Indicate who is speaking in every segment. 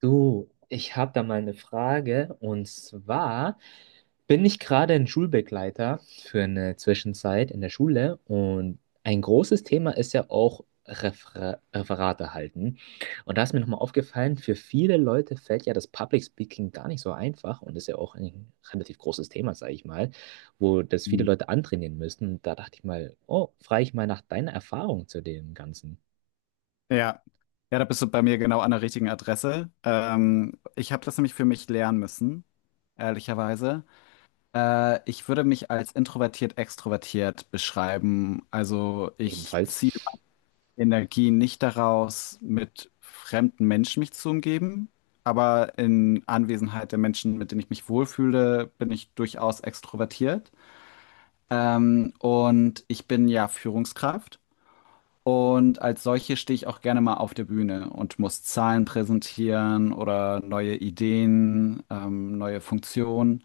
Speaker 1: Du, ich habe da mal eine Frage. Und zwar bin ich gerade ein Schulbegleiter für eine Zwischenzeit in der Schule. Und ein großes Thema ist ja auch Referate halten. Und da ist mir nochmal aufgefallen, für viele Leute fällt ja das Public Speaking gar nicht so einfach. Und ist ja auch ein relativ großes Thema, sage ich mal, wo das viele
Speaker 2: Mhm.
Speaker 1: Leute antrainieren müssen. Und da dachte ich mal, oh, frage ich mal nach deiner Erfahrung zu dem Ganzen
Speaker 2: Ja. Ja, da bist du bei mir genau an der richtigen Adresse. Ich habe das nämlich für mich lernen müssen, ehrlicherweise. Ich würde mich als introvertiert extrovertiert beschreiben. Also ich
Speaker 1: ebenfalls.
Speaker 2: ziehe meine Energie nicht daraus, mit fremden Menschen mich zu umgeben, aber in Anwesenheit der Menschen, mit denen ich mich wohlfühle, bin ich durchaus extrovertiert. Und ich bin ja Führungskraft. Und als solche stehe ich auch gerne mal auf der Bühne und muss Zahlen präsentieren oder neue Ideen, neue Funktionen.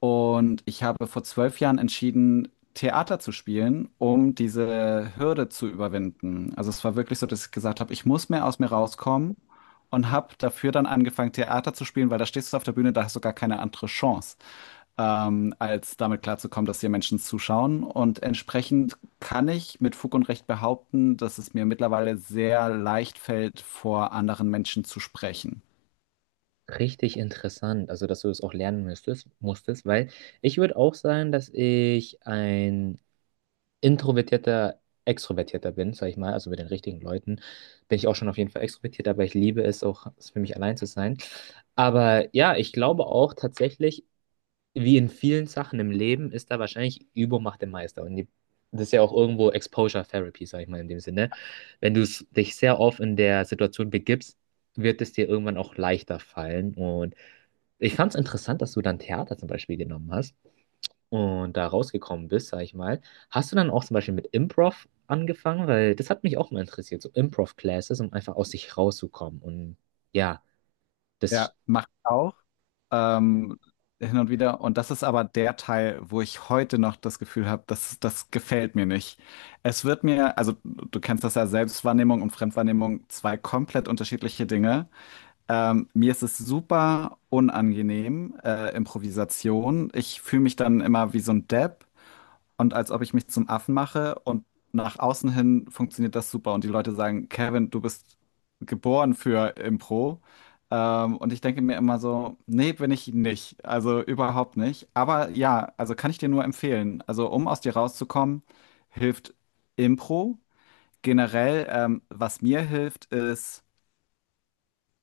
Speaker 2: Und ich habe vor 12 Jahren entschieden, Theater zu spielen, um diese Hürde zu überwinden. Also es war wirklich so, dass ich gesagt habe, ich muss mehr aus mir rauskommen und habe dafür dann angefangen, Theater zu spielen, weil da stehst du auf der Bühne, da hast du gar keine andere Chance als damit klarzukommen, dass hier Menschen zuschauen. Und entsprechend kann ich mit Fug und Recht behaupten, dass es mir mittlerweile sehr leicht fällt, vor anderen Menschen zu sprechen.
Speaker 1: Richtig interessant, also dass du das auch lernen musstest, weil ich würde auch sagen, dass ich ein introvertierter Extrovertierter bin, sag ich mal, also mit den richtigen Leuten bin ich auch schon auf jeden Fall extrovertiert, aber ich liebe es auch, es für mich allein zu sein. Aber ja, ich glaube auch tatsächlich, wie in vielen Sachen im Leben ist da wahrscheinlich Übung macht den Meister. Das ist ja auch irgendwo Exposure Therapy, sag ich mal in dem Sinne. Wenn du dich sehr oft in der Situation begibst, wird es dir irgendwann auch leichter fallen. Und ich fand es interessant, dass du dann Theater zum Beispiel genommen hast und da rausgekommen bist, sag ich mal. Hast du dann auch zum Beispiel mit Improv angefangen? Weil das hat mich auch mal interessiert, so Improv-Classes, um einfach aus sich rauszukommen. Und ja,
Speaker 2: Ja.
Speaker 1: das
Speaker 2: Macht auch ähm, hin und wieder. Und das ist aber der Teil, wo ich heute noch das Gefühl habe, dass das gefällt mir nicht. Es wird mir, also du kennst das ja, Selbstwahrnehmung und Fremdwahrnehmung, zwei komplett unterschiedliche Dinge. Mir ist es super unangenehm, Improvisation. Ich fühle mich dann immer wie so ein Depp und als ob ich mich zum Affen mache und nach außen hin funktioniert das super und die Leute sagen, Kevin, du bist geboren für Impro. Und ich denke mir immer so, nee, bin ich nicht. Also überhaupt nicht. Aber ja, also kann ich dir nur empfehlen. Also um aus dir rauszukommen, hilft Impro. Generell, was mir hilft, ist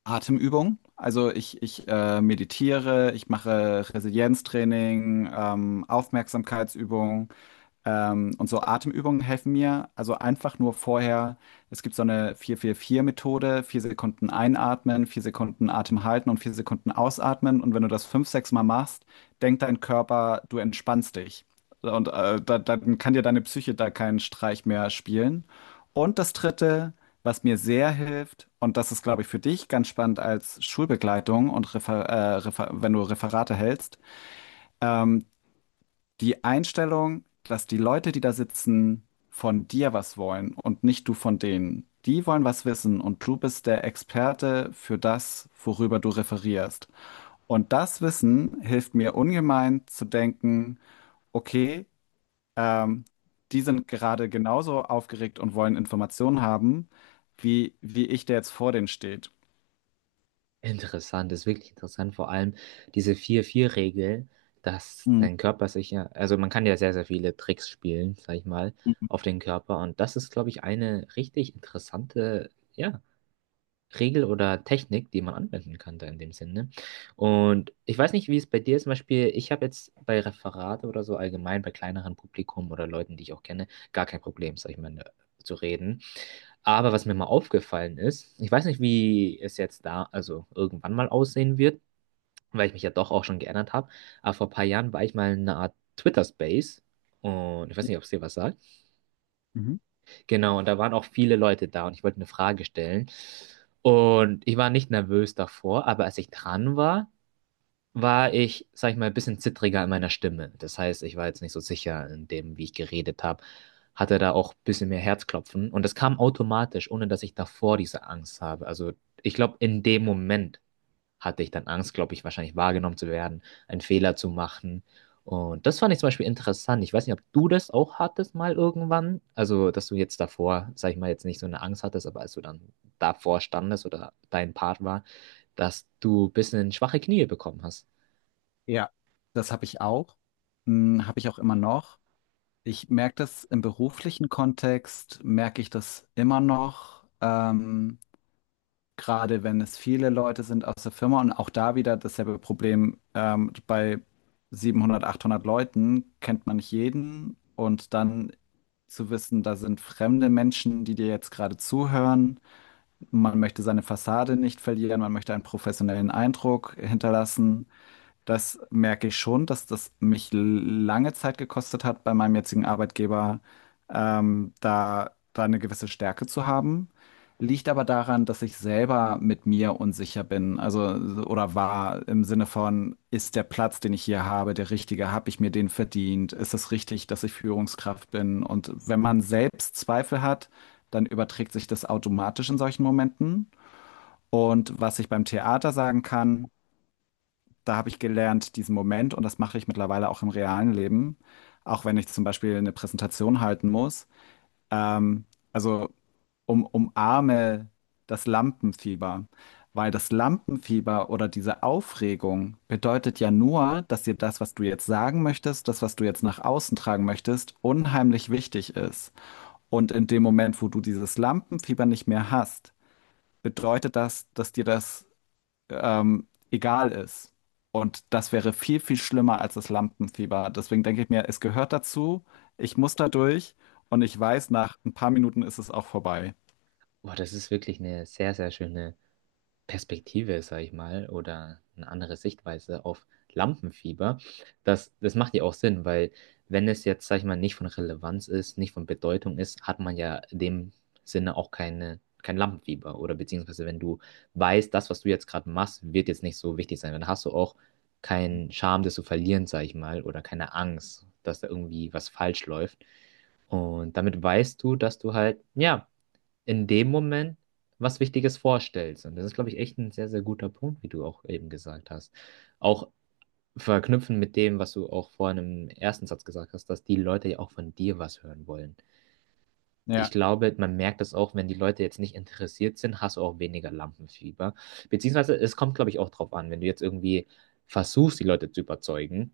Speaker 2: Atemübung. Also ich meditiere, ich mache Resilienztraining, Aufmerksamkeitsübungen. Und so Atemübungen helfen mir. Also einfach nur vorher, es gibt so eine vier vier vier methode vier Sekunden einatmen, vier Sekunden Atem halten und vier Sekunden ausatmen. Und wenn du das fünf, sechs Mal machst, denkt dein Körper, du entspannst dich. So. Und dann kann dir deine Psyche da keinen Streich mehr spielen. Und das Dritte, was mir sehr hilft, und das ist, glaube ich, für dich ganz spannend als Schulbegleitung und Refer Refer wenn du Referate hältst, ähm, die Einstellung, dass die Leute, die da sitzen, von dir was wollen und nicht du von denen. Die wollen was wissen und du bist der Experte für das, worüber du referierst. Und das Wissen hilft mir ungemein zu denken, okay, ähm, die sind gerade genauso aufgeregt und wollen Informationen haben, wie ich, der jetzt vor denen steht.
Speaker 1: Interessant, das ist wirklich interessant, vor allem diese vier vier Regel, dass
Speaker 2: Mhm.
Speaker 1: dein Körper sich ja, also man kann ja sehr, sehr viele Tricks spielen, sag ich mal, auf den Körper und das ist, glaube ich, eine richtig interessante, ja, Regel oder Technik, die man anwenden kann da in dem Sinne. Und ich weiß nicht, wie es bei dir ist. Zum Beispiel, ich habe jetzt bei Referate oder so allgemein, bei kleineren Publikum oder Leuten, die ich auch kenne, gar kein Problem, sag ich mal, ne, zu reden. Aber was mir mal aufgefallen ist, ich weiß nicht, wie es jetzt da, also irgendwann mal aussehen wird, weil ich mich ja doch auch schon geändert habe. Aber vor ein paar Jahren war ich mal in einer Art Twitter-Space. Und ich weiß nicht, ob es dir was sagt.
Speaker 2: Mhm.
Speaker 1: Genau, und da waren auch viele Leute da und ich wollte eine Frage stellen. Und ich war nicht nervös davor, aber als ich dran war, war ich, sag ich mal, ein bisschen zittriger in meiner Stimme. Das heißt, ich war jetzt nicht so sicher in dem, wie ich geredet habe, hatte da auch ein bisschen mehr Herzklopfen. Und das kam automatisch, ohne dass ich davor diese Angst habe. Also ich glaube, in dem Moment hatte ich dann Angst, glaube ich, wahrscheinlich wahrgenommen zu werden, einen Fehler zu machen. Und das fand ich zum Beispiel interessant. Ich weiß nicht, ob du das auch hattest mal irgendwann. Also, dass du jetzt davor, sag ich mal, jetzt nicht so eine Angst hattest, aber als du dann davor standest oder dein Part war, dass du ein bisschen schwache Knie bekommen hast.
Speaker 2: Ja, das habe ich auch. Hm, habe ich auch immer noch. Ich merke das im beruflichen Kontext, merke ich das immer noch, gerade wenn es viele Leute sind aus der Firma und auch da wieder dasselbe Problem. Bei 700, 800 Leuten kennt man nicht jeden und dann zu wissen, da sind fremde Menschen, die dir jetzt gerade zuhören. Man möchte seine Fassade nicht verlieren, man möchte einen professionellen Eindruck hinterlassen, das merke ich schon, dass das mich lange Zeit gekostet hat, bei meinem jetzigen Arbeitgeber, da eine gewisse Stärke zu haben. Liegt aber daran, dass ich selber mit mir unsicher bin, also oder war im Sinne von, ist der Platz, den ich hier habe, der richtige? Habe ich mir den verdient? Ist es richtig, dass ich Führungskraft bin? Und wenn man selbst Zweifel hat, dann überträgt sich das automatisch in solchen Momenten. Und was ich beim Theater sagen kann, da habe ich gelernt, diesen Moment, und das mache ich mittlerweile auch im realen Leben, auch wenn ich zum Beispiel eine Präsentation halten muss, ähm, also umarme das Lampenfieber. Weil das Lampenfieber oder diese Aufregung bedeutet ja nur, dass dir das, was du jetzt sagen möchtest, das, was du jetzt nach außen tragen möchtest, unheimlich wichtig ist. Und in dem Moment, wo du dieses Lampenfieber nicht mehr hast, bedeutet das, dass dir das egal ist. Und das wäre viel, viel schlimmer als das Lampenfieber. Deswegen denke ich mir, es gehört dazu, ich muss da durch und ich weiß, nach ein paar Minuten ist es auch vorbei.
Speaker 1: Boah, das ist wirklich eine sehr, sehr schöne Perspektive, sage ich mal, oder eine andere Sichtweise auf Lampenfieber. Das, das macht ja auch Sinn, weil wenn es jetzt, sage ich mal, nicht von Relevanz ist, nicht von Bedeutung ist, hat man ja in dem Sinne auch keine, kein Lampenfieber. Oder beziehungsweise wenn du weißt, das, was du jetzt gerade machst, wird jetzt nicht so wichtig sein, dann hast du auch keinen Charme, das zu verlieren, sage ich mal, oder keine Angst, dass da irgendwie was falsch läuft. Und damit weißt du, dass du halt, ja, in dem Moment was Wichtiges vorstellst. Und das ist, glaube ich, echt ein sehr, sehr guter Punkt, wie du auch eben gesagt hast. Auch verknüpfen mit dem, was du auch vorhin im ersten Satz gesagt hast, dass die Leute ja auch von dir was hören wollen. Ich
Speaker 2: Ja,
Speaker 1: glaube, man merkt das auch, wenn die Leute jetzt nicht interessiert sind, hast du auch weniger Lampenfieber. Beziehungsweise es kommt, glaube ich, auch drauf an, wenn du jetzt irgendwie versuchst, die Leute zu überzeugen,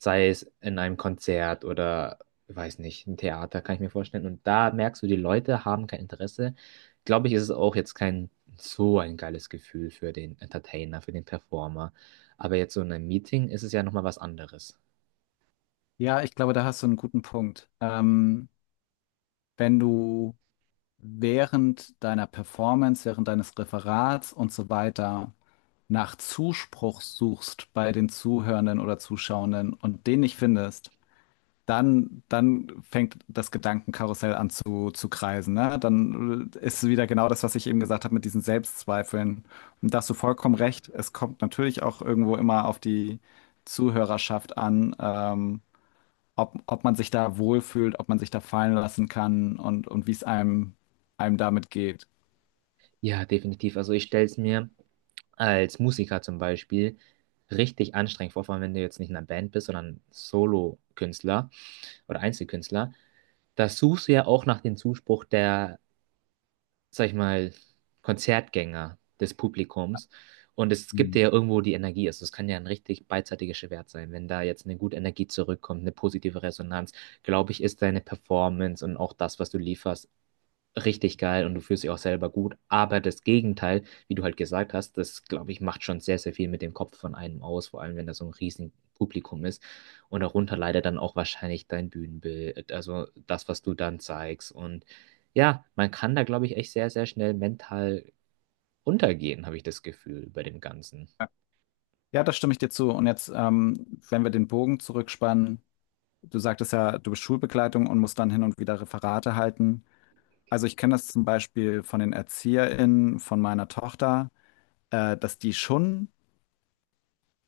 Speaker 1: sei es in einem Konzert oder, weiß nicht, ein Theater, kann ich mir vorstellen. Und da merkst du, die Leute haben kein Interesse. Glaube ich, ist es auch jetzt kein so ein geiles Gefühl für den Entertainer, für den Performer. Aber jetzt so in einem Meeting ist es ja nochmal was anderes.
Speaker 2: ja, ich glaube, da hast du einen guten Punkt. Wenn du während deiner Performance, während deines Referats und so weiter nach Zuspruch suchst bei den Zuhörenden oder Zuschauenden und den nicht findest, dann fängt das Gedankenkarussell an zu kreisen, ne? Dann ist wieder genau das, was ich eben gesagt habe mit diesen Selbstzweifeln. Und da hast du vollkommen recht. Es kommt natürlich auch irgendwo immer auf die Zuhörerschaft an, ob man sich da wohlfühlt, ob man sich da fallen lassen kann und wie es einem damit geht.
Speaker 1: Ja, definitiv. Also ich stelle es mir als Musiker zum Beispiel richtig anstrengend vor, vor allem wenn du jetzt nicht in einer Band bist, sondern Solo-Künstler oder Einzelkünstler. Da suchst du ja auch nach dem Zuspruch der, sag ich mal, Konzertgänger, des Publikums. Und es gibt
Speaker 2: Mhm.
Speaker 1: dir ja irgendwo die Energie. Also es kann ja ein richtig beidseitiges Schwert sein. Wenn da jetzt eine gute Energie zurückkommt, eine positive Resonanz, glaube ich, ist deine Performance und auch das, was du lieferst, richtig geil und du fühlst dich auch selber gut. Aber das Gegenteil, wie du halt gesagt hast, das, glaube ich, macht schon sehr, sehr viel mit dem Kopf von einem aus, vor allem wenn da so ein riesen Publikum ist. Und darunter leider dann auch wahrscheinlich dein Bühnenbild, also das, was du dann zeigst. Und ja, man kann da, glaube ich, echt sehr, sehr schnell mental untergehen, habe ich das Gefühl bei dem Ganzen.
Speaker 2: Ja, da stimme ich dir zu. Und jetzt, wenn wir den Bogen zurückspannen, du sagtest ja, du bist Schulbegleitung und musst dann hin und wieder Referate halten. Also ich kenne das zum Beispiel von den ErzieherInnen von meiner Tochter, dass die schon,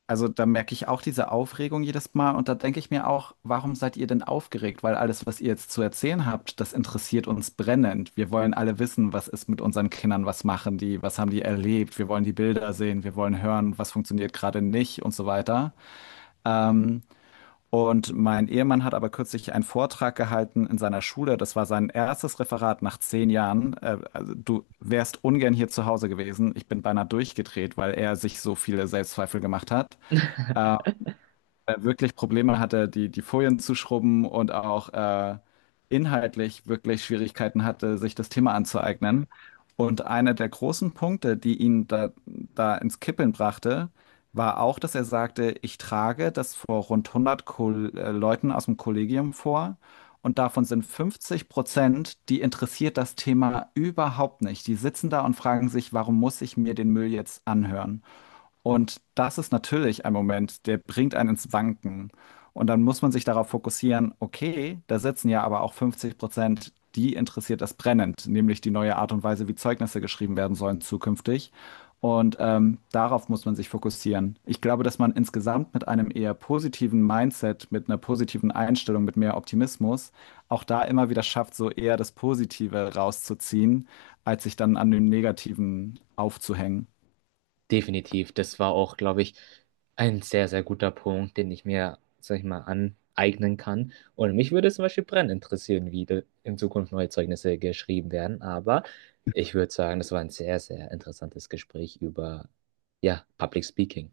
Speaker 2: also da merke ich auch diese Aufregung jedes Mal und da denke ich mir auch, warum seid ihr denn aufgeregt? Weil alles, was ihr jetzt zu erzählen habt, das interessiert uns brennend. Wir wollen alle wissen, was ist mit unseren Kindern, was machen die, was haben die erlebt, wir wollen die Bilder sehen, wir wollen hören, was funktioniert gerade nicht und so weiter. Ähm, und mein Ehemann hat aber kürzlich einen Vortrag gehalten in seiner Schule. Das war sein erstes Referat nach 10 Jahren. Also du wärst ungern hier zu Hause gewesen. Ich bin beinahe durchgedreht, weil er sich so viele Selbstzweifel gemacht hat. Ähm, Wirklich Probleme hatte, die Folien zu schrubben und auch inhaltlich wirklich Schwierigkeiten hatte, sich das Thema anzueignen. Und einer der großen Punkte, die ihn da ins Kippeln brachte, war auch, dass er sagte, ich trage das vor rund 100 Ko Leuten aus dem Kollegium vor. Und davon sind 50%, die interessiert das Thema überhaupt nicht. Die sitzen da und fragen sich, warum muss ich mir den Müll jetzt anhören? Und das ist natürlich ein Moment, der bringt einen ins Wanken. Und dann muss man sich darauf fokussieren, okay, da sitzen ja aber auch 50%, die interessiert das brennend, nämlich die neue Art und Weise, wie Zeugnisse geschrieben werden sollen zukünftig. Und darauf muss man sich fokussieren. Ich glaube, dass man insgesamt mit einem eher positiven Mindset, mit einer positiven Einstellung, mit mehr Optimismus, auch da immer wieder schafft, so eher das Positive rauszuziehen, als sich dann an dem Negativen aufzuhängen.
Speaker 1: Definitiv. Das war auch, glaube ich, ein sehr, sehr guter Punkt, den ich mir, sag ich mal, aneignen kann. Und mich würde zum Beispiel brennend interessieren, wie in Zukunft neue Zeugnisse geschrieben werden. Aber ich würde sagen, das war ein sehr, sehr interessantes Gespräch über, ja, Public Speaking.